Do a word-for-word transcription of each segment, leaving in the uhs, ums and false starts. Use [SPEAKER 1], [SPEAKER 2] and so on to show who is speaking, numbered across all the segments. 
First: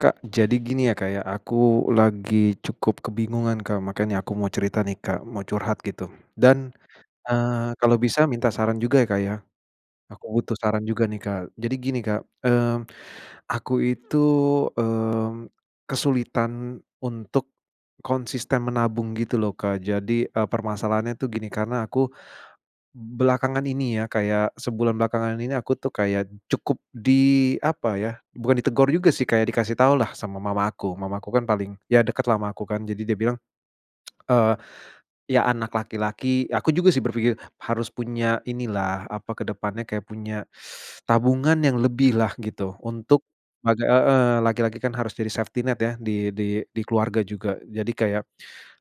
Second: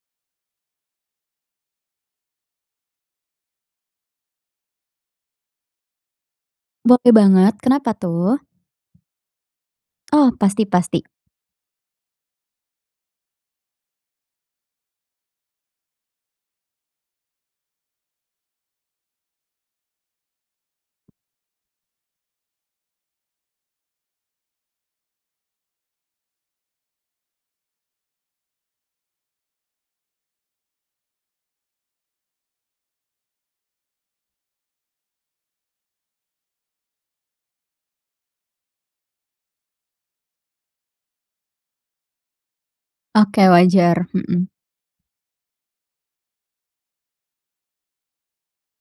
[SPEAKER 1] Kak, jadi gini ya, Kak, ya, aku lagi cukup kebingungan Kak makanya aku mau cerita nih Kak mau curhat gitu, dan,
[SPEAKER 2] Boleh banget,
[SPEAKER 1] eee,
[SPEAKER 2] kenapa
[SPEAKER 1] kalau bisa
[SPEAKER 2] tuh?
[SPEAKER 1] minta saran juga ya, Kak, ya, aku
[SPEAKER 2] Oh,
[SPEAKER 1] butuh
[SPEAKER 2] pasti
[SPEAKER 1] saran
[SPEAKER 2] pasti.
[SPEAKER 1] juga nih Kak. Jadi gini Kak, mmm, aku itu, mmm, kesulitan untuk, konsisten menabung gitu loh Kak jadi, eee, permasalahannya tuh gini karena aku, belakangan ini ya kayak sebulan belakangan ini aku tuh kayak cukup di apa ya bukan ditegur juga sih kayak dikasih tau lah sama mama aku, mamaku kan paling ya deketlah ama aku kan jadi dia bilang, eee, ya anak laki-laki aku juga sih berpikir harus punya inilah apa ke depannya kayak punya, tabungan yang lebihlah gitu untuk,
[SPEAKER 2] Oke,
[SPEAKER 1] bag
[SPEAKER 2] wajar,
[SPEAKER 1] heeh,
[SPEAKER 2] mhm.
[SPEAKER 1] laki-laki kan harus jadi safety net ya di di di keluarga juga jadi kayak,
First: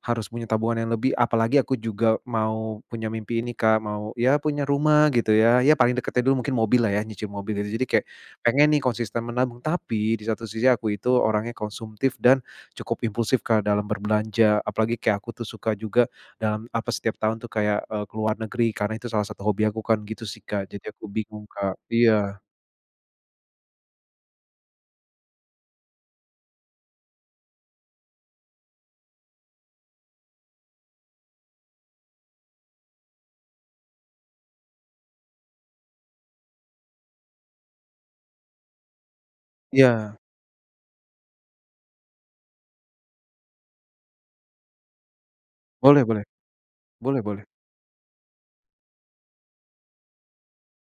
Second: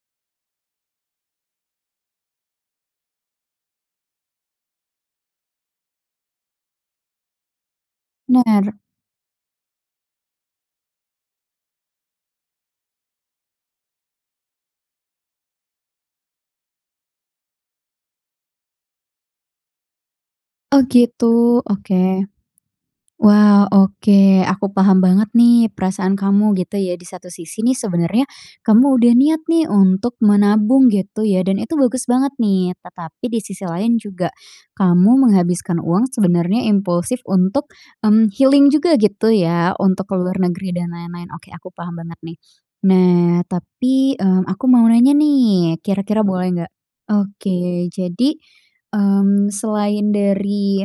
[SPEAKER 1] harus punya tabungan yang lebih apalagi aku juga mau punya mimpi ini Kak mau ya punya rumah gitu ya, ya paling deketnya dulu mungkin mobillah ya nyicil mobil jadi kayak, pengen
[SPEAKER 2] Noer.
[SPEAKER 1] nih konsisten menabung tapi di satu sisi aku itu orangnya konsumtif dan, cukup impulsif Kak dalam berbelanja apalagi kayak aku tuh suka juga dalam apa setiap tahun tuh kayak, eee, ke luar negeri karena itu salah satu hobi aku kan gitu sih Kak
[SPEAKER 2] Oh,
[SPEAKER 1] jadi aku bingung
[SPEAKER 2] gitu,
[SPEAKER 1] Kak
[SPEAKER 2] oke,
[SPEAKER 1] iya.
[SPEAKER 2] wah, oke, aku paham banget nih perasaan kamu gitu ya. Di satu sisi nih sebenernya, kamu udah niat nih untuk menabung gitu ya dan itu bagus banget nih. Tetapi di sisi lain juga, kamu menghabiskan uang sebenernya impulsif untuk, mmm, healing juga gitu ya untuk ke
[SPEAKER 1] Iya.
[SPEAKER 2] luar negeri dan lain-lain, oke, aku paham banget nih. Nah, tapi, mmm, aku mau nanya nih
[SPEAKER 1] Boleh boleh,
[SPEAKER 2] kira-kira boleh nggak?
[SPEAKER 1] boleh boleh.
[SPEAKER 2] Oke, jadi, mmm, selain dari,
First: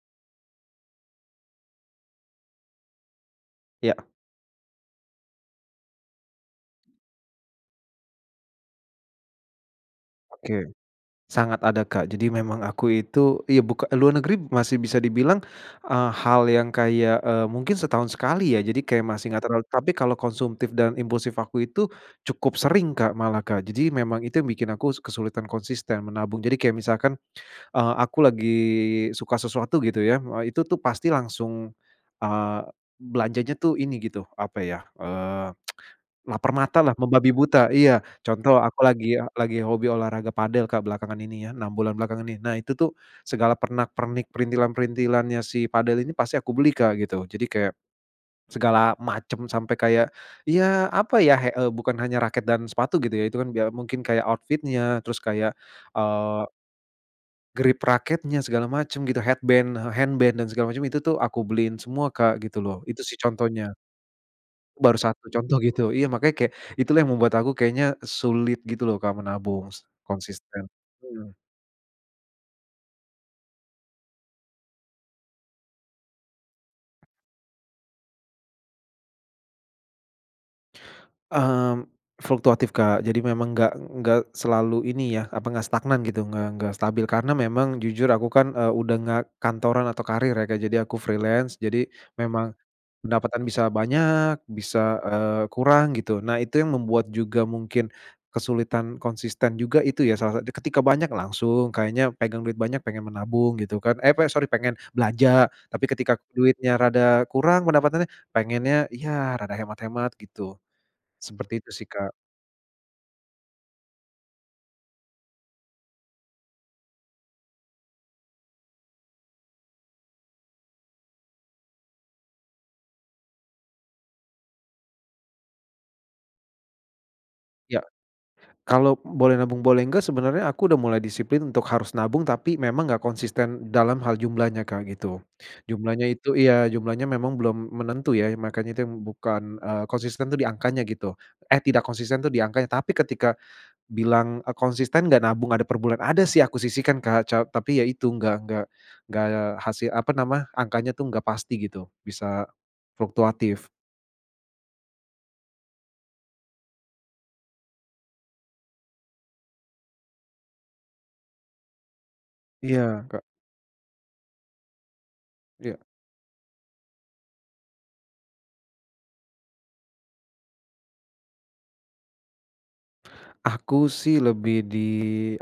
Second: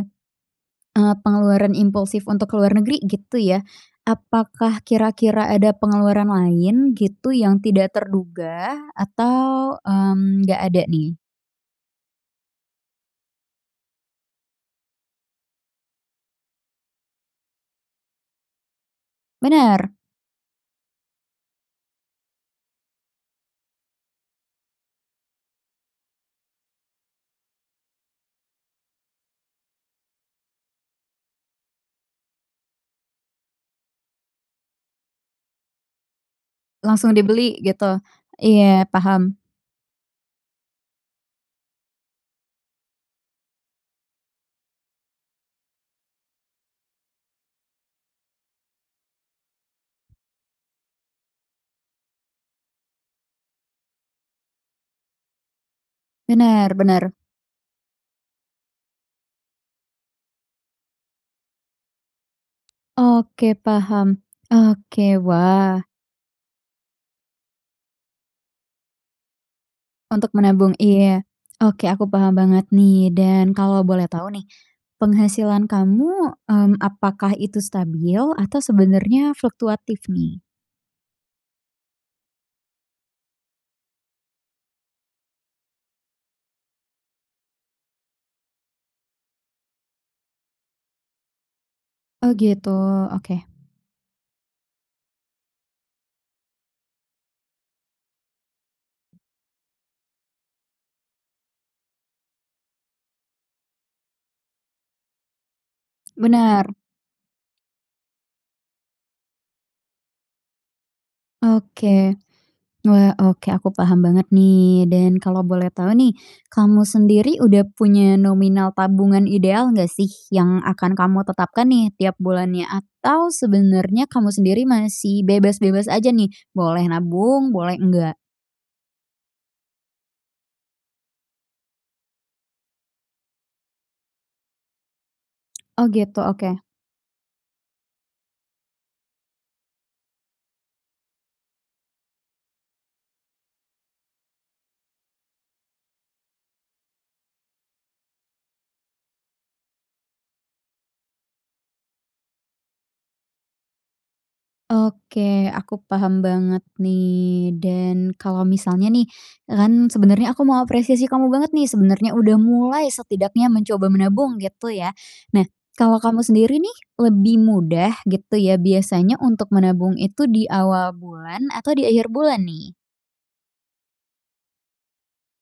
[SPEAKER 2] eee, pengeluaran impulsif untuk ke luar negeri gitu ya,
[SPEAKER 1] Iya.
[SPEAKER 2] apakah kira-kira ada pengeluaran lain gitu yang tidak terduga atau, mmm, nggak
[SPEAKER 1] Oke,
[SPEAKER 2] ada nih?
[SPEAKER 1] sangat ada Kak jadi memang aku itu iya, buka luar negeri masih bisa dibilang, eee, hal yang kayak, eee, mungkin setahun sekali ya jadi kayak masih enggak terlalu tapi
[SPEAKER 2] Bener.
[SPEAKER 1] kalau konsumtif dan impulsif aku itu, cukup sering Kak malah Kak jadi memang itu yang bikin aku kesulitan konsisten menabung. Jadi kayak misalkan, eee, aku lagi suka sesuatu gitu ya, eee, itu tuh pasti langsung, eee, belanjanya tuh ini gitu apa ya, eee, laper matalah
[SPEAKER 2] Langsung
[SPEAKER 1] membabi
[SPEAKER 2] dibeli
[SPEAKER 1] buta
[SPEAKER 2] gitu,
[SPEAKER 1] iya, contoh aku
[SPEAKER 2] iya,
[SPEAKER 1] lagi
[SPEAKER 2] paham.
[SPEAKER 1] lagi hobi olahraga padel Kak belakangan ini ya enam bulan belakangan ini nah itu tuh segala pernak-pernik perintilan-perintilannya si padel ini pasti aku beli Kak gitu. Jadi kayak, segala macem sampai kayak, iya apa ya he eee, bukan hanya raket dan sepatu gitu ya itu kan biar mungkin kayak outfit-nya terus kayak, eee
[SPEAKER 2] Bener bener.
[SPEAKER 1] Grip raketnya segala macam gitu, headband, eee, handband dan segala macam itu tuh aku beliin semua, Kak, gitu loh. Itu sih
[SPEAKER 2] Oke,
[SPEAKER 1] contohnya.
[SPEAKER 2] paham.
[SPEAKER 1] Baru
[SPEAKER 2] Oke,
[SPEAKER 1] satu contoh gitu,
[SPEAKER 2] wah.
[SPEAKER 1] iya makanya kayak itulah yang membuat aku kayaknya sulit gitu loh, Kak, menabung s
[SPEAKER 2] Untuk
[SPEAKER 1] konsisten,
[SPEAKER 2] menabung? Iya.
[SPEAKER 1] mhm.
[SPEAKER 2] Oke, aku paham banget nih dan kalau boleh tahu nih, penghasilan kamu, mmm, apakah itu stabil atau sebenarnya fluktuatif nih?
[SPEAKER 1] Mmm, fluktuatif, Kak. Jadi memang enggak enggak selalu ini ya, apa, enggak stagnan gitu, nggak nggak stabil karena memang jujur aku kan, eee, udah enggak kantoran atau karir ya, Kak. Jadi aku freelance. Jadi
[SPEAKER 2] Oh,
[SPEAKER 1] memang
[SPEAKER 2] gitu.
[SPEAKER 1] pendapatan
[SPEAKER 2] Oke.
[SPEAKER 1] bisa banyak bisa, eee, kurang gitu. Nah, itu yang membuat juga mungkin kesulitan konsisten juga itu ya salah sa dan ketika banyak langsung, kayaknya pegang duit banyak pengen menabung gitu kan, eh, apa ya, sorry pengen belanja, tapi ketika
[SPEAKER 2] Benar.
[SPEAKER 1] duitnya rada kurang pendapatannya, pengennya ya rada hemat-hemat gitu. Seperti itu sih, Kak.
[SPEAKER 2] Oke. Wah, oke, aku paham banget nih dan kalau boleh tahu nih, kamu sendiri udah punya nominal tabungan ideal enggak sih yang akan kamu tetapkan nih tiap bulannya? Atau sebenarnya kamu sendiri masih bebas-bebas aja nih? Boleh nabung, boleh
[SPEAKER 1] Iya.
[SPEAKER 2] enggak?
[SPEAKER 1] Kalau boleh nabung boleh enggak, sebenarnya aku udah mulai disiplin untuk harus nabung, tapi memang enggak konsisten dalam hal jumlahnya, Kak, gitu.
[SPEAKER 2] Oh,
[SPEAKER 1] Jumlahnya
[SPEAKER 2] gitu,
[SPEAKER 1] itu
[SPEAKER 2] oke.
[SPEAKER 1] iya, jumlahnya memang belum menentu ya. Iya makanya itu yang bukan, eee, konsisten tuh di angkanya gitu, eh, tidak konsisten tuh di angkanya, tapi ketika bilang, eee, "Konsisten enggak nabung ada per bulan?" Ada sih aku sisihkan, Kak, ca tapi ya itu enggak enggak enggak hasil, apa nama, angkanya tuh enggak pasti gitu, bisa fluktuatif.
[SPEAKER 2] Oke, aku paham banget nih. Dan kalau misalnya nih, e kan sebenernya aku mau apresiasi kamu banget nih, sebenernya udah mulai,
[SPEAKER 1] Iya, Kak.
[SPEAKER 2] setidaknya mencoba menabung gitu ya. Nah,
[SPEAKER 1] Iya.
[SPEAKER 2] kalau kamu sendiri nih, lebih mudah gitu ya, biasanya untuk menabung itu di awal bulan atau di akhir bulan nih?
[SPEAKER 1] Aku sih lebih di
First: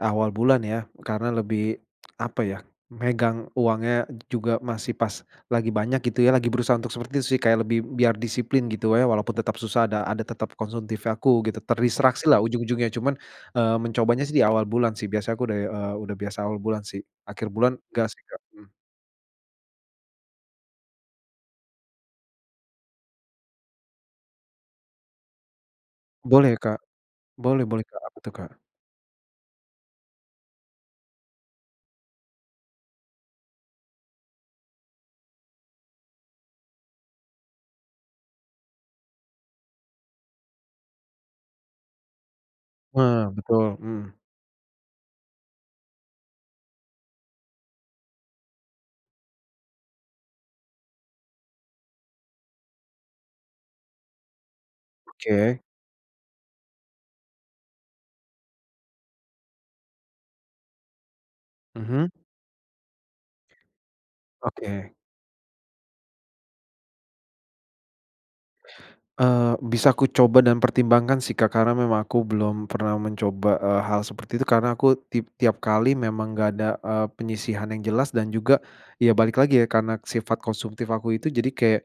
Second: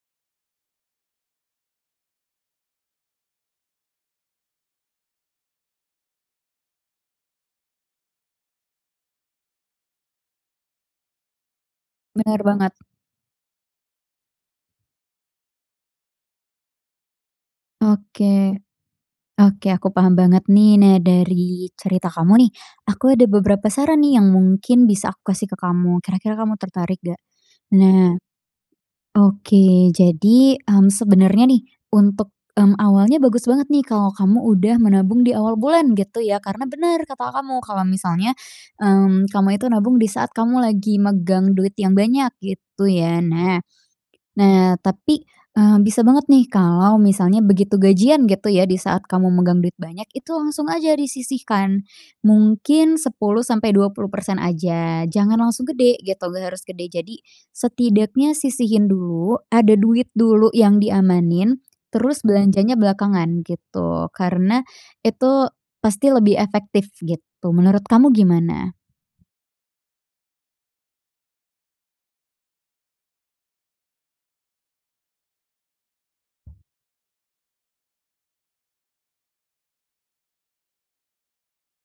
[SPEAKER 1] awal bulan ya, karena lebih, apa ya, megang uangnya juga masih pas lagi banyak gitu ya, lagi berusaha untuk seperti itu sih, kayak lebih biar disiplin gitu wae walaupun tetap susah ada ada tetap konsumtif ya, aku gitu, terdistraksi lah
[SPEAKER 2] Bener banget.
[SPEAKER 1] ujung-ujungnya. Cuman, eee, mencobanya sih di awal bulan sih, biasa aku udah, eee, udah biasa awal bulan sih, akhir bulan, nggak sih, Kak,
[SPEAKER 2] Oke,
[SPEAKER 1] mmm.
[SPEAKER 2] oke, aku paham banget nih. Nah, dari cerita kamu nih, aku ada beberapa saran nih yang mungkin bisa aku kasih ke kamu, kira-kira
[SPEAKER 1] Boleh
[SPEAKER 2] kamu
[SPEAKER 1] Kak,
[SPEAKER 2] tertarik nggak?
[SPEAKER 1] boleh boleh Kak, apa
[SPEAKER 2] Nah.
[SPEAKER 1] tuh Kak?
[SPEAKER 2] Oke, jadi, mmm, sebenernya nih, untuk, mmm, awalnya bagus banget nih kalau kamu udah menabung di awal bulan gitu ya. Karena bener kata kamu, kalau misalnya, mmm, kamu itu nabung di saat kamu lagi megang duit yang banyak gitu ya,
[SPEAKER 1] Heeh,
[SPEAKER 2] nah
[SPEAKER 1] betul, mhm.
[SPEAKER 2] nah, tapi, eee, bisa banget nih kalau misalnya begitu gajian gitu ya, di saat kamu megang duit banyak, itu langsung aja disisihkan, mungkin sepuluh sampai dua puluh persen aja, jangan
[SPEAKER 1] Oke.
[SPEAKER 2] langsung gede gitu, nggak harus gede. Jadi setidaknya sisihin dulu, ada duit dulu yang diamanin,
[SPEAKER 1] Mhm.
[SPEAKER 2] terus belanjanya belakangan gitu, karena
[SPEAKER 1] Oke.
[SPEAKER 2] itu pasti lebih efektif gitu. Menurut kamu gimana?
[SPEAKER 1] Eee, bisa aku coba dan pertimbangkan sih, Kak. Karena memang aku belum pernah mencoba, eee, hal seperti itu. Karena aku tip tiap kali memang nggak ada, eee, penyisihan yang jelas dan juga, ya balik lagi ya, karena sifat konsumtif aku itu. Jadi kayak,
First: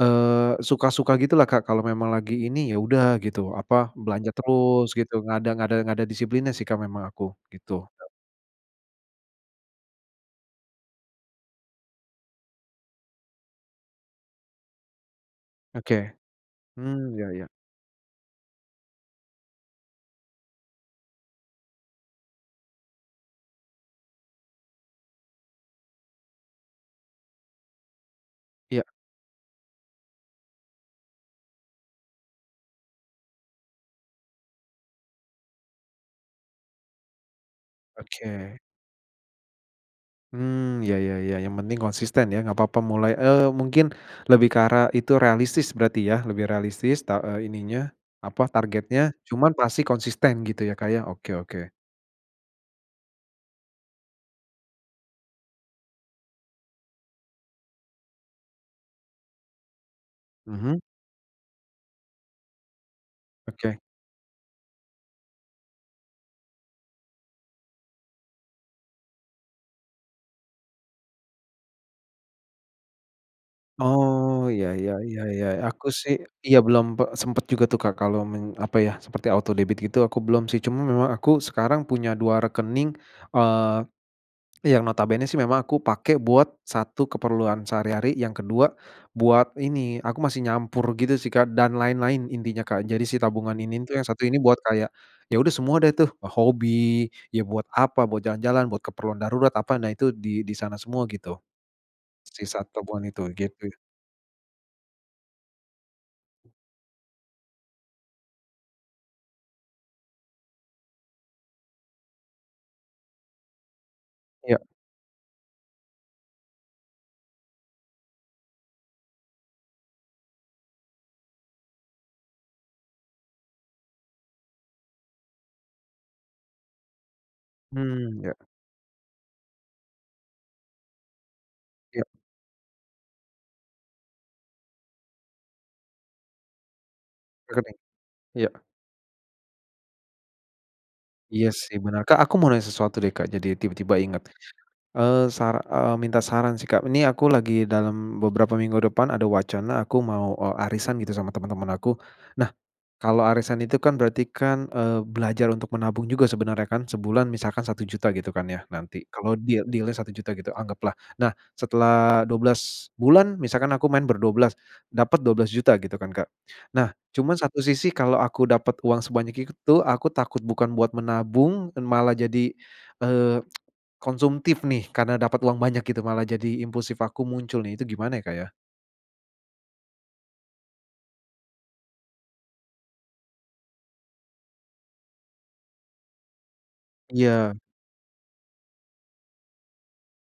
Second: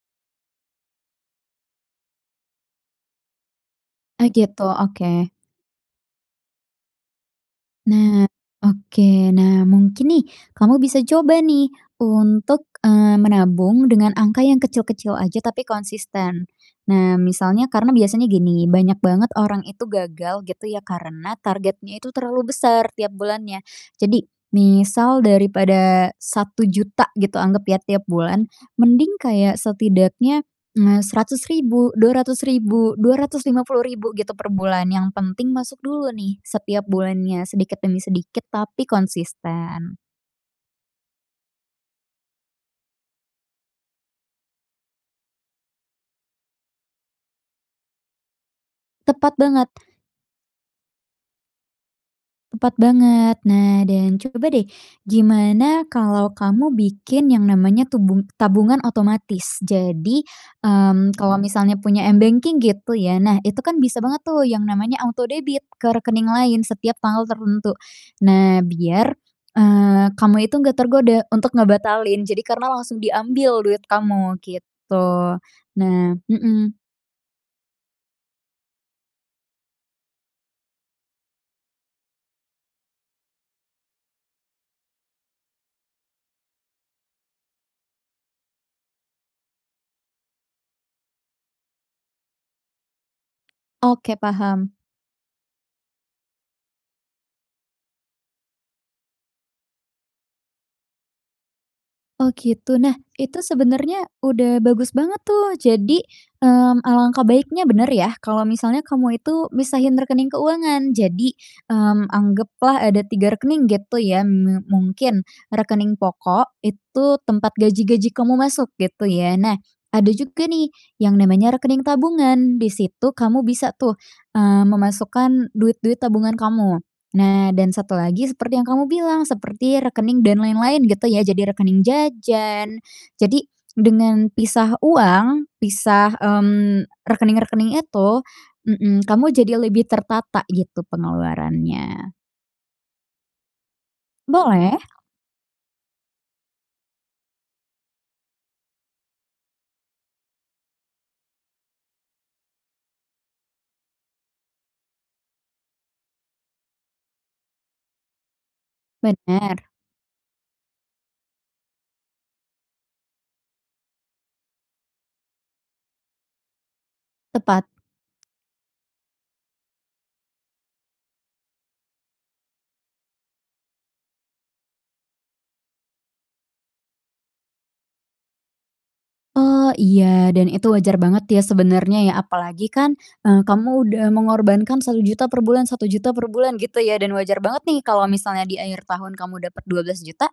[SPEAKER 1] eee, suka-suka gitu lah Kak, kalau memang lagi ini, ya udah gitu, apa,
[SPEAKER 2] Oh,
[SPEAKER 1] belanja
[SPEAKER 2] gitu,
[SPEAKER 1] terus
[SPEAKER 2] oke.
[SPEAKER 1] gitu, nggak ada nggak ada nggak ada disiplinnya sih, Kak, memang aku, gitu ya.
[SPEAKER 2] Nah, oke. Nah, mungkin nih, kamu bisa coba nih untuk, eee, menabung dengan angka yang kecil-kecil aja, tapi
[SPEAKER 1] Oke,
[SPEAKER 2] konsisten.
[SPEAKER 1] mmm,
[SPEAKER 2] Nah,
[SPEAKER 1] iya iya.
[SPEAKER 2] misalnya, karena biasanya gini, banyak banget orang itu gagal gitu ya, karena targetnya itu terlalu besar tiap bulannya. Jadi, misal daripada satu juta gitu, anggap ya, tiap bulan,
[SPEAKER 1] Iya.
[SPEAKER 2] mending kayak setidaknya, m eee, seratus ribu, dua ratus ribu, dua ratus lima puluh ribu gitu per bulan. Yang penting masuk dulu nih setiap bulannya, sedikit demi sedikit
[SPEAKER 1] Oke.
[SPEAKER 2] tapi konsisten.
[SPEAKER 1] Hmm, ya ya ya, yang penting konsisten ya nggak papa mulai, eee, mungkin lebih ke arah itu realistis berarti ya, lebih realistis ta e ininya, apa, targetnya,
[SPEAKER 2] Tepat
[SPEAKER 1] cuman
[SPEAKER 2] banget.
[SPEAKER 1] pasti konsisten gitu ya, Kak, ya, oke oke.
[SPEAKER 2] Tepat banget. Nah dan coba deh, gimana kalau kamu bikin yang namanya tubung tabungan otomatis. Jadi,
[SPEAKER 1] Mhm.
[SPEAKER 2] mmm, kalau misalnya punya m-banking gitu ya. Nah itu kan
[SPEAKER 1] Oke.
[SPEAKER 2] bisa banget tuh, yang namanya autodebit ke rekening lain setiap tanggal tertentu. Nah, biar, eee, kamu itu nggak tergoda untuk ngebatalin. Jadi karena langsung diambil duit
[SPEAKER 1] Oh.
[SPEAKER 2] kamu,
[SPEAKER 1] Iya, ya
[SPEAKER 2] gitu.
[SPEAKER 1] ya ya, aku sih
[SPEAKER 2] Nah
[SPEAKER 1] iya,
[SPEAKER 2] hmm.
[SPEAKER 1] belum pe sempet juga tuh Kak kalau men apa ya, seperti autodebit gitu, aku belum sih. Cuman memang aku sekarang punya dua rekening, eee, yang notabene sih memang aku pake buat satu keperluan sehari-hari, yang kedua buat ini, aku masih nyampur gitu sih Kak dan lain-lain, intinya Kak. Jadi si tabungan ini tuh yang
[SPEAKER 2] Oke,
[SPEAKER 1] satu ini buat
[SPEAKER 2] paham.
[SPEAKER 1] kayak, ya udah semua deh tuh, hobi, ya buat apa, buat jalan-jalan, buat keperluan darurat, apa, nah itu di di sana semua gitu.
[SPEAKER 2] Oh,
[SPEAKER 1] Sisa
[SPEAKER 2] gitu. Nah,
[SPEAKER 1] tabungan itu,
[SPEAKER 2] itu
[SPEAKER 1] gitu ya.
[SPEAKER 2] sebenarnya, udah bagus banget tuh. Jadi, mmm, alangkah baiknya benar ya. Kalau misalnya kamu itu misahin rekening keuangan. Jadi, mmm, anggaplah ada tiga rekening gitu ya,
[SPEAKER 1] Iya.
[SPEAKER 2] me mungkin rekening pokok itu tempat gaji-gaji kamu masuk gitu ya. Nah, ada juga nih yang namanya rekening tabungan. Di situ kamu bisa tuh, eee, memasukkan duit-duit tabungan kamu. Nah, dan satu
[SPEAKER 1] Mmm,
[SPEAKER 2] lagi
[SPEAKER 1] ya.
[SPEAKER 2] seperti yang kamu bilang seperti rekening dan lain-lain gitu ya, jadi rekening
[SPEAKER 1] Ya.
[SPEAKER 2] jajan jadi dengan pisah uang, pisah, mmm,
[SPEAKER 1] Rekening?
[SPEAKER 2] rekening-rekening itu
[SPEAKER 1] Iya.
[SPEAKER 2] hmm, kamu jadi lebih tertata gitu
[SPEAKER 1] Iya sih, benar
[SPEAKER 2] pengeluarannya.
[SPEAKER 1] Kak. Aku mau nanya sesuatu deh Kak, Jadi tiba-tiba ingat.
[SPEAKER 2] Boleh.
[SPEAKER 1] Eee, sar eee, minta saran sih Kak, ini aku lagi dalam beberapa minggu depan ada wacana aku mau, e arisan gitu sama teman-teman aku. Nah, kalau arisan itu kan berarti kan, eee, belajar untuk menabung juga sebenarnya kan. Sebulan misalkan satu juta gitu kan ya, nanti kalau deal
[SPEAKER 2] Benar.
[SPEAKER 1] deal-nya satu juta gitu anggaplah. Nah, setelah dua belas bulan misalkan aku main berdua belas dapet dua belas juta gitu kan Kak. Nah, cuman satu
[SPEAKER 2] Tepat.
[SPEAKER 1] sisi kalau aku dapet uang sebanyak itu, aku takut bukan buat menabung, dan malah jadi, eee, konsumtif nih, karena dapet uang banyak gitu, malah jadi impulsif aku muncul nih. Itu gimana ya, Kak, ya?
[SPEAKER 2] Oh, iya dan itu wajar banget ya sebenarnya ya. Apalagi kan, eee, kamu udah mengorbankan satu juta per bulan satu juta per bulan gitu ya dan wajar
[SPEAKER 1] Iya.
[SPEAKER 2] banget nih kalau misalnya di akhir tahun kamu dapet dua belas juta,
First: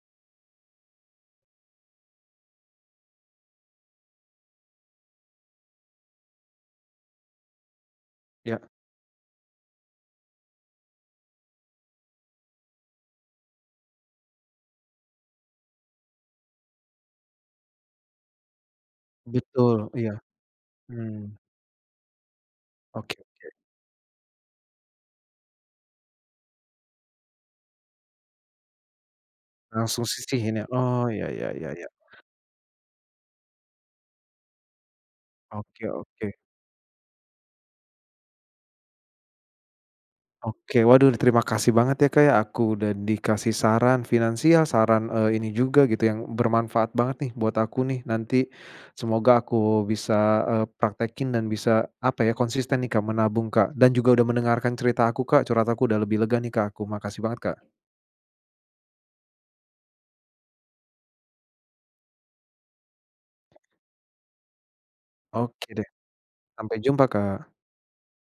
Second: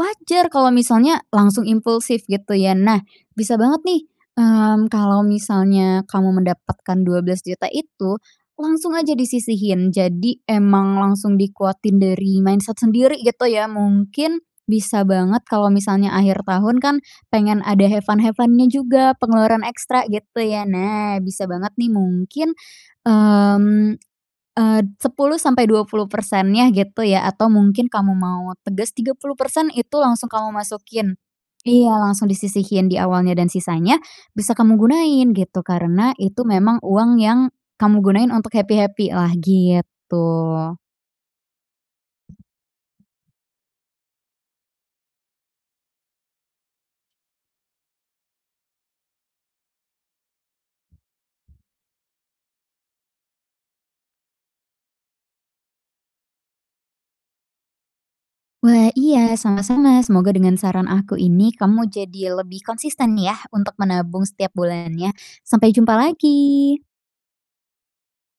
[SPEAKER 2] wajar kalau misalnya langsung impulsif gitu ya. Nah, bisa banget nih, mmm, kalau misalnya kamu mendapatkan dua belas juta itu
[SPEAKER 1] Iya.
[SPEAKER 2] langsung aja disisihin. Jadi emang langsung dikuatin dari mindset sendiri gitu ya. Mungkin bisa banget kalau misalnya akhir tahun kan pengen ada have fun have fun-nya juga, pengeluaran
[SPEAKER 1] Betul,
[SPEAKER 2] ekstra
[SPEAKER 1] iya.
[SPEAKER 2] gitu ya. Nah,
[SPEAKER 1] Mmm.
[SPEAKER 2] bisa banget nih mungkin,
[SPEAKER 1] Oke oke.
[SPEAKER 2] mmm, eee, sepuluh sampai dua puluh persennya gitu ya atau mungkin kamu mau teges tiga puluh persen itu
[SPEAKER 1] Langsung
[SPEAKER 2] langsung kamu
[SPEAKER 1] sisihin ya? Oh,
[SPEAKER 2] masukin,
[SPEAKER 1] ya ya ya ya.
[SPEAKER 2] iya langsung disisihin di awalnya dan sisanya bisa kamu gunain gitu,
[SPEAKER 1] Oke
[SPEAKER 2] karena
[SPEAKER 1] oke.
[SPEAKER 2] itu memang uang yang kamu gunain untuk happy-happy-lah gitu.
[SPEAKER 1] Oke. Waduh terima kasih banget ya, Kak ya. Aku udah dikasih saran finansial, saran, eee, ini juga gitu yang bermanfaat banget nih buat aku nih nanti. Semoga aku bisa, eee, praktekin dan bisa, apa ya, konsisten nih, Kak, menabung, Kak, dan juga udah mendengarkan cerita aku, Kak, curhat aku. Udah lebih lega nih, Kak, aku. Makasih banget, Kak.
[SPEAKER 2] Wah. Iya, sama-sama. Semoga dengan saran aku ini kamu jadi lebih konsisten yah untuk menabung setiap bulannya.
[SPEAKER 1] Oke
[SPEAKER 2] Sampai
[SPEAKER 1] deh.
[SPEAKER 2] jumpa
[SPEAKER 1] Sampai
[SPEAKER 2] lagi.
[SPEAKER 1] jumpa, Kak.